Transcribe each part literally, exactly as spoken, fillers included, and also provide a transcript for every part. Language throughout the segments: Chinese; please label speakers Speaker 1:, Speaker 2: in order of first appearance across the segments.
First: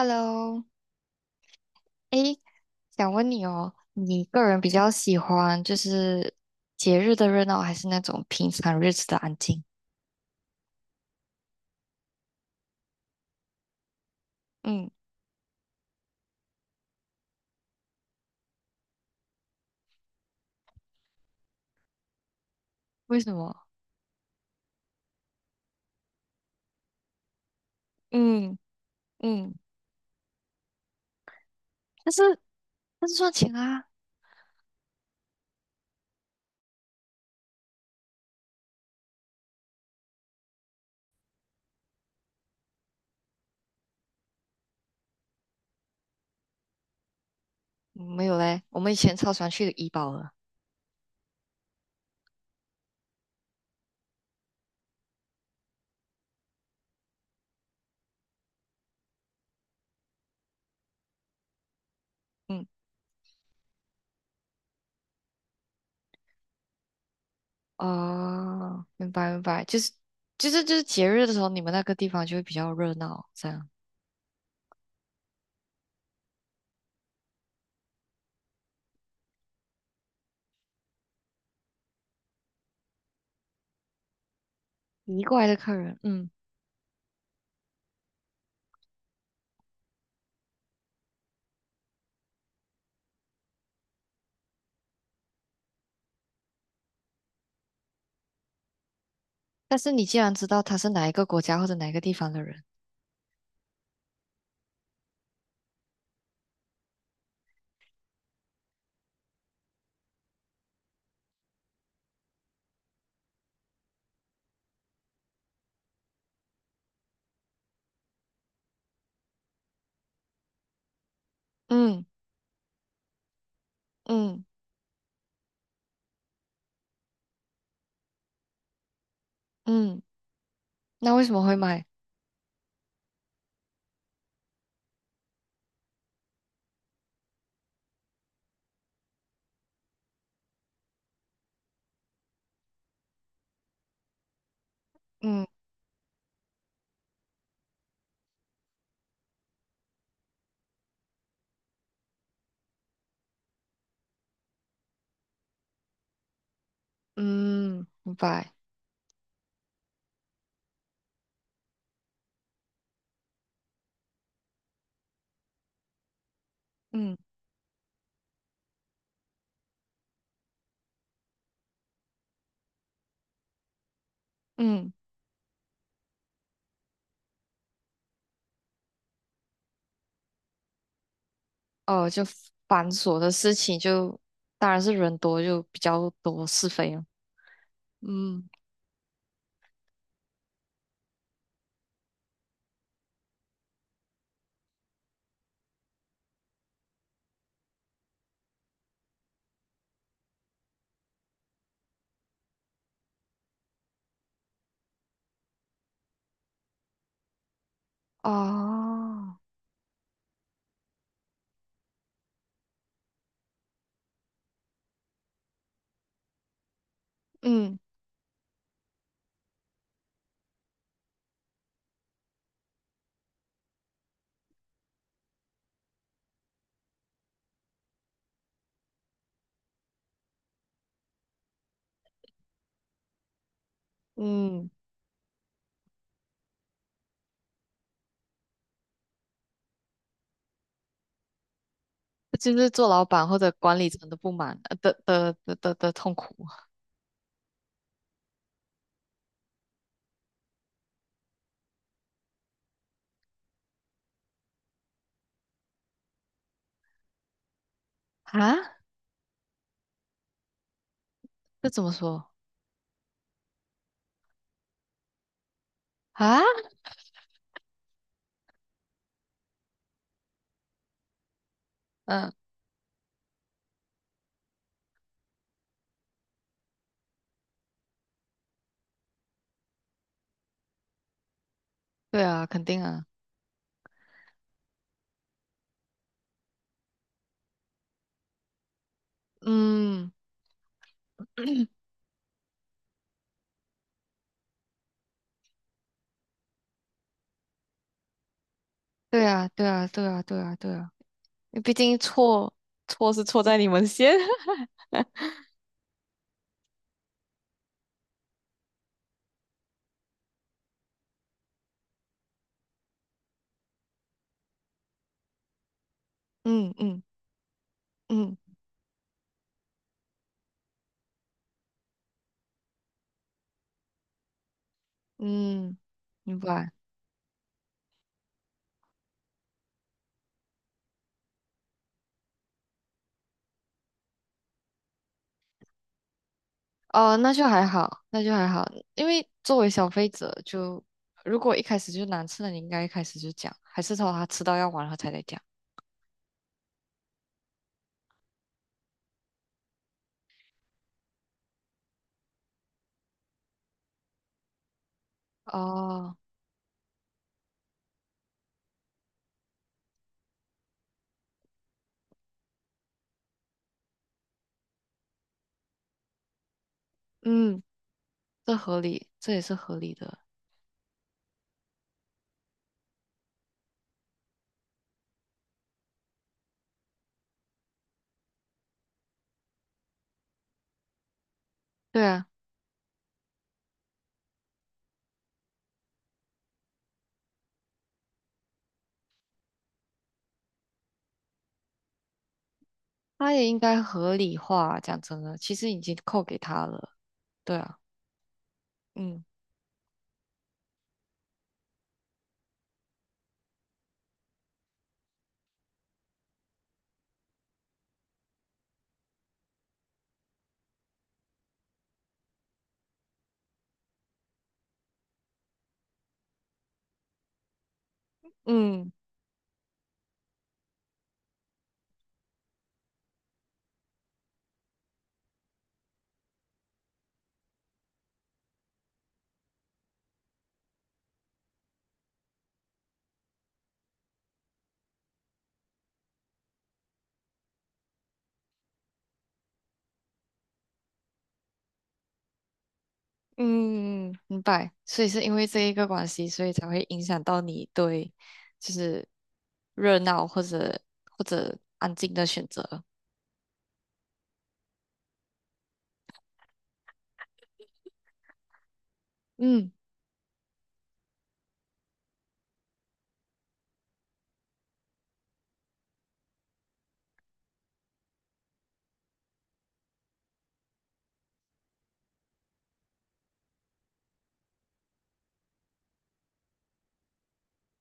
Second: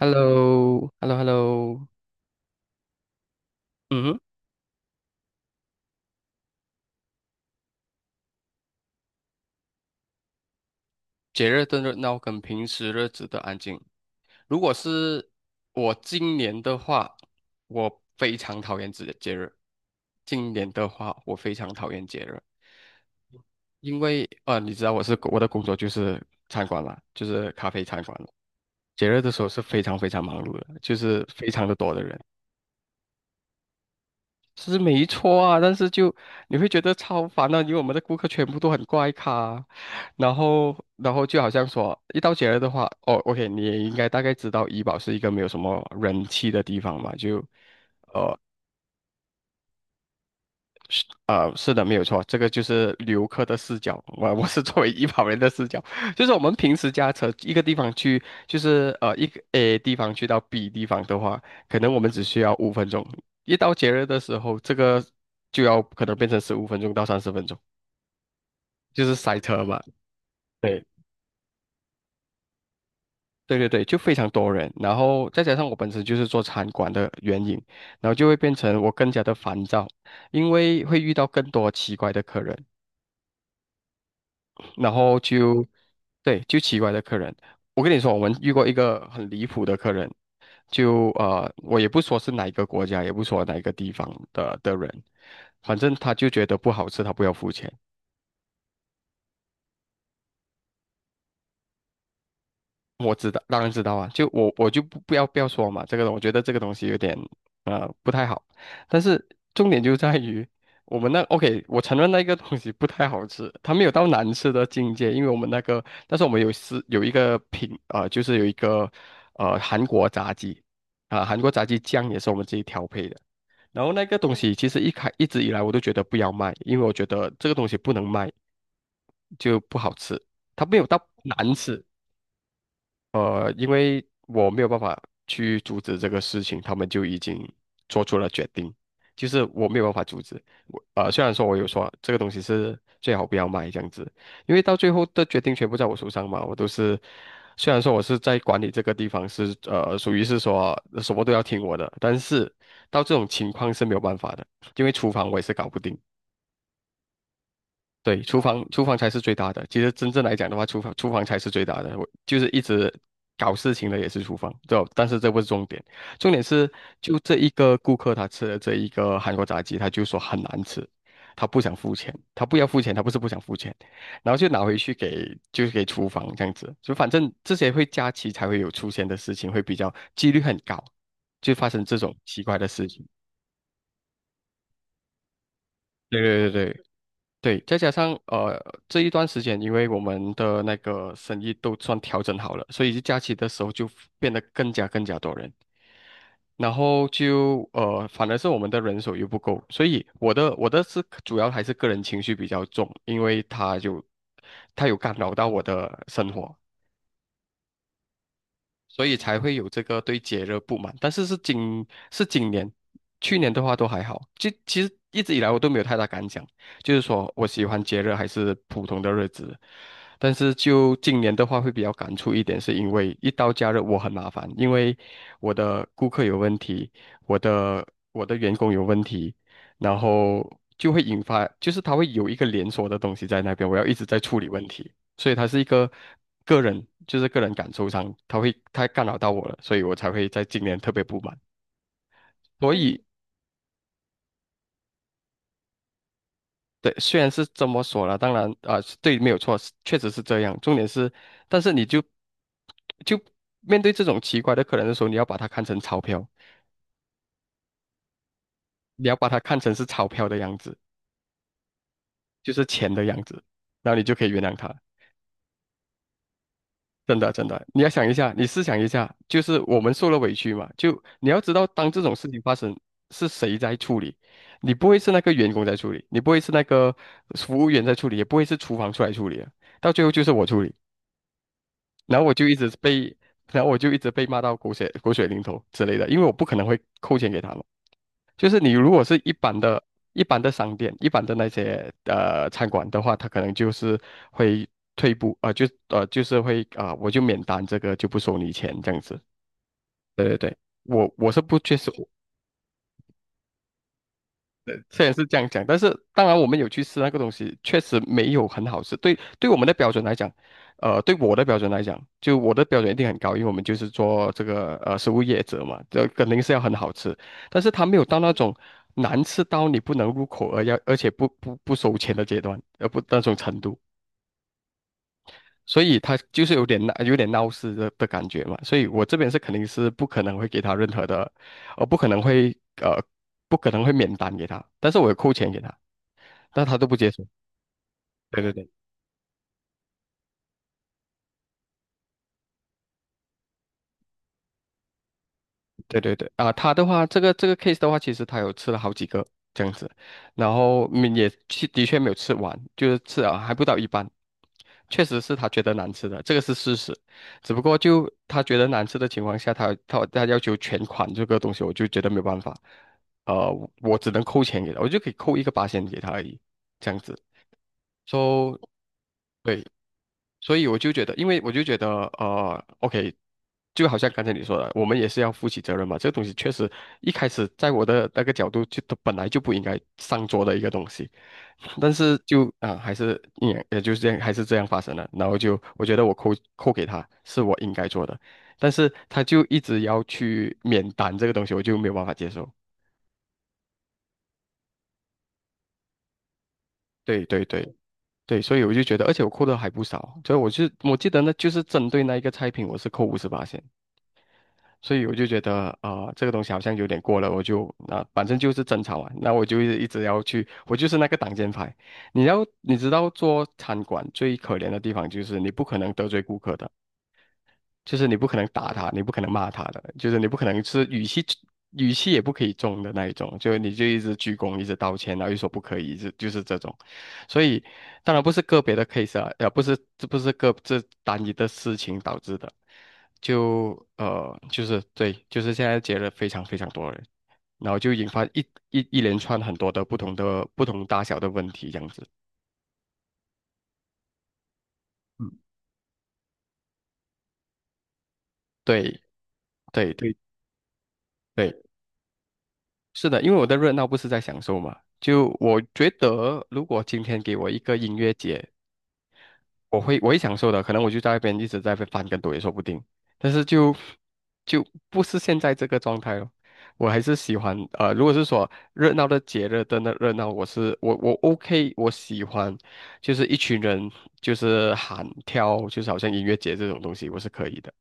Speaker 1: h e l l o h e l l o h e l l o
Speaker 2: 诶，想问你哦，
Speaker 1: 嗯哼，
Speaker 2: 你个人比较喜欢就是节日的热闹，还是那种平常日子的安静？
Speaker 1: 节日的热闹跟平时日子的安静。如果
Speaker 2: 嗯，
Speaker 1: 是我今年的话，我非常讨厌节节日。今年的话，我非常讨厌节日，
Speaker 2: 为什么？
Speaker 1: 因为呃，你知道我是我的工作就是餐馆啦，就是咖啡餐馆了。
Speaker 2: 嗯
Speaker 1: 节日的时候
Speaker 2: 嗯，
Speaker 1: 是非常非常忙碌的，就是非常的多的
Speaker 2: 但
Speaker 1: 人。
Speaker 2: 是但是赚钱啊，
Speaker 1: 是没错啊，但是就你会觉得超烦的，因为我们的顾客全部都很怪咖，然后然后就好像说一到节日的话，哦，OK，你也应该大概知道怡保是一个没有什么人气的地方嘛，就
Speaker 2: 嗯没有
Speaker 1: 呃。
Speaker 2: 嘞，我们以前超喜欢去怡保的。
Speaker 1: 是呃，是的，没有错，这个就是游客的视角。我我是作为医保人的视角，就是我们平时驾车一个地方去，就是呃一个 A 地方去到 B 地方的话，可能我们只需要
Speaker 2: 嗯，
Speaker 1: 五分钟。一到节日的时候，这个就要可能变成十五分钟到三十分钟，
Speaker 2: 哦，
Speaker 1: 就
Speaker 2: 明
Speaker 1: 是
Speaker 2: 白
Speaker 1: 塞
Speaker 2: 明
Speaker 1: 车
Speaker 2: 白，就
Speaker 1: 嘛。
Speaker 2: 是就是就是
Speaker 1: 对，
Speaker 2: 节日的时候，你们那个地方就会比较热闹，这
Speaker 1: 对对
Speaker 2: 样
Speaker 1: 对，就非常多人，然后再加上我本身就是做餐馆的原因，然后就会变成我更加的烦躁，因为会遇到更多奇怪的客人。然后
Speaker 2: 移过来的
Speaker 1: 就
Speaker 2: 客人，嗯，
Speaker 1: 对，就奇怪的客人。我跟你说，我们遇过一个很离谱的客人，就呃，我也不说是哪一个国家，也不说哪一个地方的的人，反正他就觉得不好吃，他不要付钱。
Speaker 2: 但是你既然知道他是哪一个国家或者哪一个地方的人，
Speaker 1: 我知道，当然知道啊，就我我就不不要不要说嘛，这个我觉得这个东西有点呃不太好，但是重点就在于我们那 OK，我承认那个东西不太好吃，它没有到难吃的境界，因为我们那个，但是我们有是有一个品呃，就是有一个呃韩国炸鸡啊、韩国炸鸡
Speaker 2: 嗯
Speaker 1: 酱也是我们自己调配的，然后那个东
Speaker 2: 嗯
Speaker 1: 西其实一开一直以来我都觉得不要卖，因为我觉得这个东西不能卖，就不好
Speaker 2: 嗯，
Speaker 1: 吃，它没有到
Speaker 2: 那为什么
Speaker 1: 难
Speaker 2: 会
Speaker 1: 吃，
Speaker 2: 买？
Speaker 1: 呃，因为我没有办法去阻止这个事情，他们就已经做出了决定，就是我没有办法阻止。我呃，虽然说我有说这个东西是最好不要买这样子，因为到最后的决
Speaker 2: 嗯。
Speaker 1: 定全部在我手上嘛，我都是，虽然说我是在管理这个地方是呃，属于是说什么都要听我的，但是到这种情况是没有办法的，因为厨房我也是搞不定。
Speaker 2: 嗯，明
Speaker 1: 对，厨
Speaker 2: 白。
Speaker 1: 房厨房才是最大的。其实真正来讲的话，厨房厨房才是最大的。我就是一直搞事情的也是厨房，对吧但是这不是重点，重点是就
Speaker 2: 嗯
Speaker 1: 这一个顾客他吃了这一个韩国炸鸡，他就说很难吃，他不想付钱，他不要付钱，他不是不想付钱，然后就拿回去
Speaker 2: 嗯，
Speaker 1: 给就是给厨房这样子，就反正这些会假期才会有出现的事情，会比较几率很高，就发生这
Speaker 2: 哦，
Speaker 1: 种
Speaker 2: 就
Speaker 1: 奇怪的事
Speaker 2: 繁
Speaker 1: 情。
Speaker 2: 琐的事情就，当然是人多就比较
Speaker 1: 对
Speaker 2: 多
Speaker 1: 对对
Speaker 2: 是
Speaker 1: 对。
Speaker 2: 非了。
Speaker 1: 对，再加上
Speaker 2: 嗯，
Speaker 1: 呃这一段时间，因为我们的那个生意都算调整好了，所以假期的时候就变得更加更加多人，然后就呃反而是我们的人手又不够，所以我的我的是主要还是个人情绪比较重，因为他就他有干扰到我的生活，所以
Speaker 2: 哦，
Speaker 1: 才会有这个对节日不满。但是是今是今年，去年的话都还好。就其实一直以来我都没有太大感想，就是说我喜
Speaker 2: 嗯，
Speaker 1: 欢节日还是普通的日子。但是就今年的话会比较感触一点，是因为一到假日我很麻烦，因为我的顾客有问题，我的我的员工有问题，然后就会引发，就是他会有一个连锁的东西在那边，我要一直在处理问
Speaker 2: 嗯，
Speaker 1: 题。所以他是一个个人，就是个人感受上，他会他干扰到我了，所以我才会在今年特别不满。
Speaker 2: 这就是
Speaker 1: 所嗯
Speaker 2: 做
Speaker 1: 以，
Speaker 2: 老板或者管理层的不满呃的的的的的痛苦
Speaker 1: 对，虽然是这么说了，当然啊、是对，没有错，是确实是这样。重点是，但是你就就面对这种奇怪的客人的时候，你要把它看成钞票，
Speaker 2: 啊？
Speaker 1: 你要把它看成是钞票的样子，
Speaker 2: 这怎么说
Speaker 1: 就是钱的样子，然后你就可以原谅他。
Speaker 2: 啊？
Speaker 1: 真的，真的，你要想一下，你思想一下，就是我们受了委屈嘛，就你要知道，当这种事
Speaker 2: 嗯，
Speaker 1: 情发生，是谁在处理？你不会是那个员工在处理，你不会是那个服务员在处理，也不会是厨房出来处理的，到最后就是我处理。然
Speaker 2: 对
Speaker 1: 后我就
Speaker 2: 啊，
Speaker 1: 一
Speaker 2: 肯
Speaker 1: 直
Speaker 2: 定啊。
Speaker 1: 被，然后我就一直被骂到狗血狗血淋头之类的，因为我不可能会扣钱给他们。就是你如果是一般的、
Speaker 2: 嗯，
Speaker 1: 一般的商店、一般的那 些呃餐馆的话，他可能就是会退步啊、呃就呃就是会啊、呃我就免单，这个就不收你钱这样子。
Speaker 2: 对啊，对啊，对啊，
Speaker 1: 对对
Speaker 2: 对
Speaker 1: 对，
Speaker 2: 啊，对啊，
Speaker 1: 我我是
Speaker 2: 因
Speaker 1: 不
Speaker 2: 为毕
Speaker 1: 接受，
Speaker 2: 竟错错是错在你们先。
Speaker 1: 呃，虽然是这样讲，但是当然我们有去吃那个东西，确实没有很好吃。对，对我们的标准来讲，呃，对我的标准来讲，就我的标准一定很高，因为我们就是做这个呃食物业者嘛，这肯定是要很
Speaker 2: 嗯
Speaker 1: 好
Speaker 2: 嗯
Speaker 1: 吃。但是他没有到那
Speaker 2: 嗯
Speaker 1: 种难吃到你不能入口而要，而且不不不收钱的阶段，呃不那种程度，
Speaker 2: 嗯，
Speaker 1: 所以他
Speaker 2: 明
Speaker 1: 就是有
Speaker 2: 白。
Speaker 1: 点闹有点闹事的的感觉嘛。所以我这边是肯定是不可能会给他任何的，呃不可能会呃不可能会免单给他，但是我有扣钱给他。那他都不接
Speaker 2: 哦，
Speaker 1: 受。
Speaker 2: 那就还好，那就
Speaker 1: 对
Speaker 2: 还
Speaker 1: 对
Speaker 2: 好，
Speaker 1: 对
Speaker 2: 因为作为消费者就，如果一开始就难吃了，你应该一开始就讲，还是说他吃到要完了才来讲？
Speaker 1: 对对对啊，他的话，这个这个 case 的话，其实他有吃了好几个这样子，然后嗯也去的确没有吃完，就是吃了还不到一半，确实是他觉得难吃
Speaker 2: 哦，
Speaker 1: 的，这个是事实。只不过就他觉得难吃的情况下，他他他要求全款这个东西，我就觉得没有办法，呃，我只能扣钱给他，我就可以扣一个八千给他而已，这样子。
Speaker 2: 嗯，这
Speaker 1: 说，
Speaker 2: 合理，这也是
Speaker 1: 对，
Speaker 2: 合理的，
Speaker 1: 所以我就觉得，因为我就觉得，呃，OK，就好像刚才你说的，我们也是要负起责任嘛。这个东西确实一开始在我的那个角度就，它本来就不应该上桌的一个东西，但
Speaker 2: 对
Speaker 1: 是
Speaker 2: 啊，
Speaker 1: 就啊、还是也也就是这样，还是这样发生了。然后就我觉得我扣扣给他是我应该做的，但是他就一直要去免单这个东西，我就没有办法接受。
Speaker 2: 他也应该合理化，讲真的，其实已经扣给他了，
Speaker 1: 对对
Speaker 2: 对
Speaker 1: 对
Speaker 2: 啊，
Speaker 1: 对，所以我就觉得，而且
Speaker 2: 嗯
Speaker 1: 我扣的还不少，所以我就我记得呢，就是针对那一个菜品，我是扣五十八。所以我就觉得啊、呃这个东西好像有点过了，我就啊、呃反正就是争吵啊，那我就一直要去，我就是那个挡箭牌。你要你知道做餐馆最可怜的地方就是你不可能得罪顾客的，就是你不可能打他，
Speaker 2: 嗯
Speaker 1: 你不可能骂他的，就是你不可能是语气语气也不可以重的那一种，就你就一直鞠躬，一直道歉，然后又说不可以，就就是这种。所以当然不是个别的 case 啊，呃，不是这不是个这单一的事情导致的，就呃就是对，就是现在结了非常非常多人，然后就引发一一一连串很多的不同的不同大小的问题这样子。
Speaker 2: 嗯，明白，所以是因
Speaker 1: 嗯，
Speaker 2: 为这一个关系，所以才会影响到你对就
Speaker 1: 对
Speaker 2: 是
Speaker 1: 对
Speaker 2: 热
Speaker 1: 对
Speaker 2: 闹或者或
Speaker 1: 对。
Speaker 2: 者安静的选择，
Speaker 1: 是的，因为我的热闹不是在享受嘛。就我觉得，如果今天给我一个音乐节，
Speaker 2: 嗯，
Speaker 1: 我会我会享受的，可能我就在那边一直在那边翻跟斗也说不定。但是就就不是现在这个状态了。我还是喜欢呃，如果是说热闹的节日的那热闹，我是我我 OK，我喜欢就是一群人就是喊跳，就是好像音乐节这种东西，我是可以的。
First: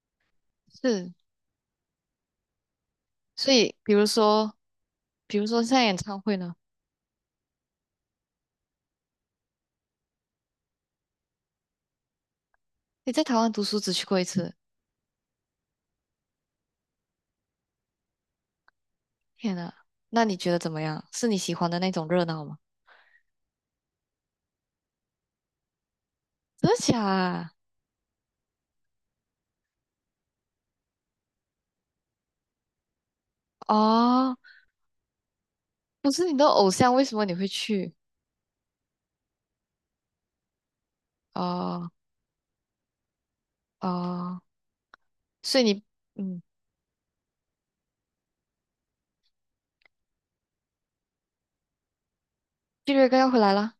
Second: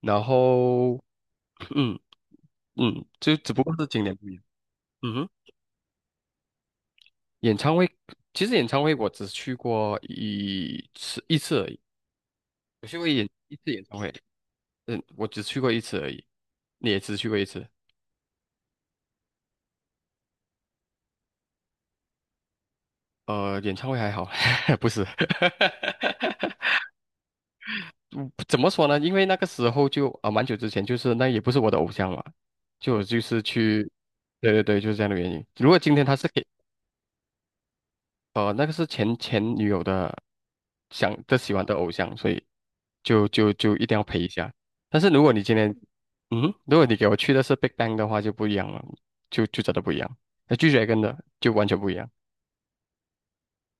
Speaker 1: 然后
Speaker 2: 是。
Speaker 1: 嗯嗯，就只
Speaker 2: 所
Speaker 1: 不过
Speaker 2: 以，
Speaker 1: 是
Speaker 2: 比
Speaker 1: 今
Speaker 2: 如
Speaker 1: 年不一样。
Speaker 2: 说，
Speaker 1: 嗯哼。
Speaker 2: 比如说像演唱会呢，
Speaker 1: 演唱会，其实演唱会我只去过一次一次而已，我去过
Speaker 2: 你在
Speaker 1: 演
Speaker 2: 台湾
Speaker 1: 一
Speaker 2: 读
Speaker 1: 次
Speaker 2: 书
Speaker 1: 演
Speaker 2: 只
Speaker 1: 唱
Speaker 2: 去
Speaker 1: 会，
Speaker 2: 过一次，
Speaker 1: 嗯，我只去过一次而已，你也只去过一次，
Speaker 2: 天呐，那你觉得怎么样？是你喜欢的那种热闹吗？
Speaker 1: 呃，演唱会还好，不是，
Speaker 2: 真的假啊？
Speaker 1: 怎么说呢？因为那个时候就啊、呃蛮久之前，就是那也不是我的偶像嘛，就就是去，
Speaker 2: 哦，
Speaker 1: 对对对，就是这样的原因。如果今天
Speaker 2: 不
Speaker 1: 他
Speaker 2: 是
Speaker 1: 是
Speaker 2: 你
Speaker 1: 给。
Speaker 2: 的偶像，为什么你会去？
Speaker 1: 呃，那个是前前女友的想的喜欢的偶
Speaker 2: 哦
Speaker 1: 像，所以就就就一定要陪一
Speaker 2: 哦，
Speaker 1: 下。但是如果你今
Speaker 2: 所以
Speaker 1: 天，
Speaker 2: 你，
Speaker 1: 嗯
Speaker 2: 嗯，
Speaker 1: 哼，如果你给我去的是 Big Bang 的话，就不一样了，就就真的不一样。那拒绝跟的就完全不一样。
Speaker 2: 毕瑞哥要回来了，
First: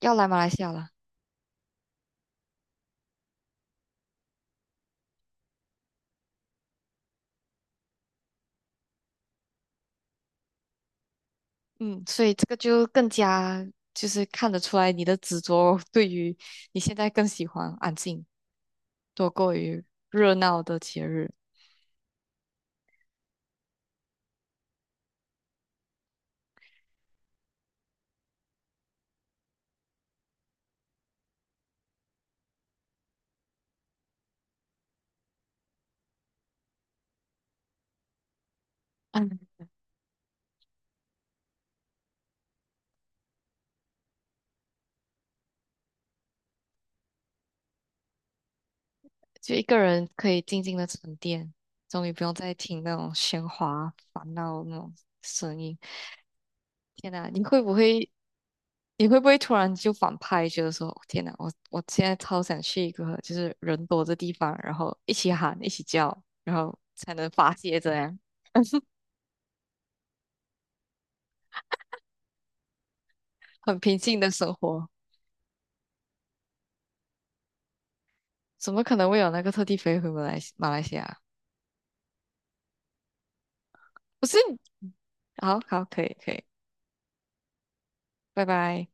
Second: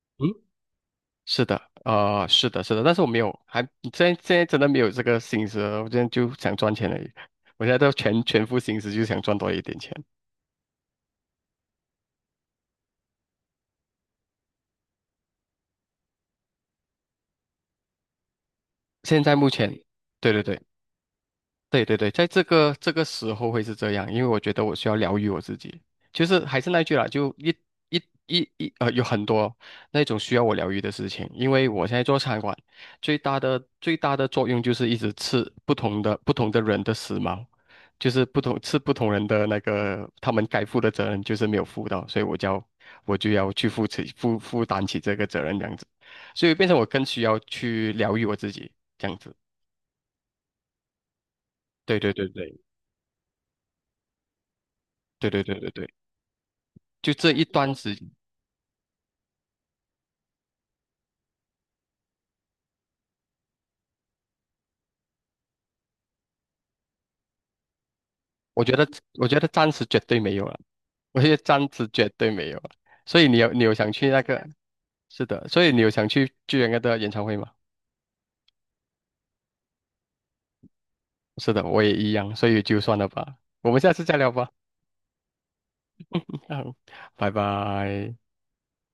Speaker 2: 要
Speaker 1: 嗯，
Speaker 2: 来马来西亚了，
Speaker 1: 是的，呃，是的，是的，但是我没有，还现在现在真的没有这个心思了，我现在就想赚钱而已。我现在都全全副心思，就想赚多一点钱。
Speaker 2: 嗯，所以这个就更加就是看得出来你的执着，对于你现在更喜欢安静
Speaker 1: 现
Speaker 2: 多
Speaker 1: 在目
Speaker 2: 过
Speaker 1: 前，
Speaker 2: 于
Speaker 1: 对
Speaker 2: 热
Speaker 1: 对对。
Speaker 2: 闹的节日。
Speaker 1: 对对对，在这个这个时候会是这样，因为我觉得我需要疗愈我自己。就是还是那句啦，就一一一一呃，有很多那种需要我疗愈的事情。因为我现在做餐馆，最大的最大的作用就是一直吃不同的不同的人的食髦，就是不同吃不同 人
Speaker 2: 嗯。
Speaker 1: 的那个他们该负的责任就是没有负到，所以我就要我就要去负起负负担起这个责任这样子，所以变成我更需要去疗愈我自己这样子。
Speaker 2: 就一个人可以静静的沉淀，
Speaker 1: 对
Speaker 2: 终
Speaker 1: 对
Speaker 2: 于不
Speaker 1: 对
Speaker 2: 用再
Speaker 1: 对
Speaker 2: 听那种喧哗、烦闹那种
Speaker 1: 对对对
Speaker 2: 声
Speaker 1: 对
Speaker 2: 音。
Speaker 1: 对。
Speaker 2: 天
Speaker 1: 就
Speaker 2: 呐，
Speaker 1: 这
Speaker 2: 你
Speaker 1: 一
Speaker 2: 会不
Speaker 1: 段时，
Speaker 2: 会，你会不会突然就反派，觉得说，哦天呐，我我现在超想去一个就是人多的地方，然后一起喊、一起叫，然后才能发泄这样
Speaker 1: 我觉得我觉得暂时绝对没有了，我觉得暂时绝对没有了。所以你有你有
Speaker 2: 很
Speaker 1: 想
Speaker 2: 平
Speaker 1: 去
Speaker 2: 静
Speaker 1: 那
Speaker 2: 的
Speaker 1: 个？
Speaker 2: 生活。
Speaker 1: 是的，所以你有想去巨人哥的演唱会吗？
Speaker 2: 怎么可能会有那个特地飞回马来西马来西亚？
Speaker 1: 是的，我也一样，所以就算了吧，我们下次再
Speaker 2: 不
Speaker 1: 聊
Speaker 2: 是，
Speaker 1: 吧。
Speaker 2: 好好，可以可以，
Speaker 1: 拜拜。
Speaker 2: 拜拜。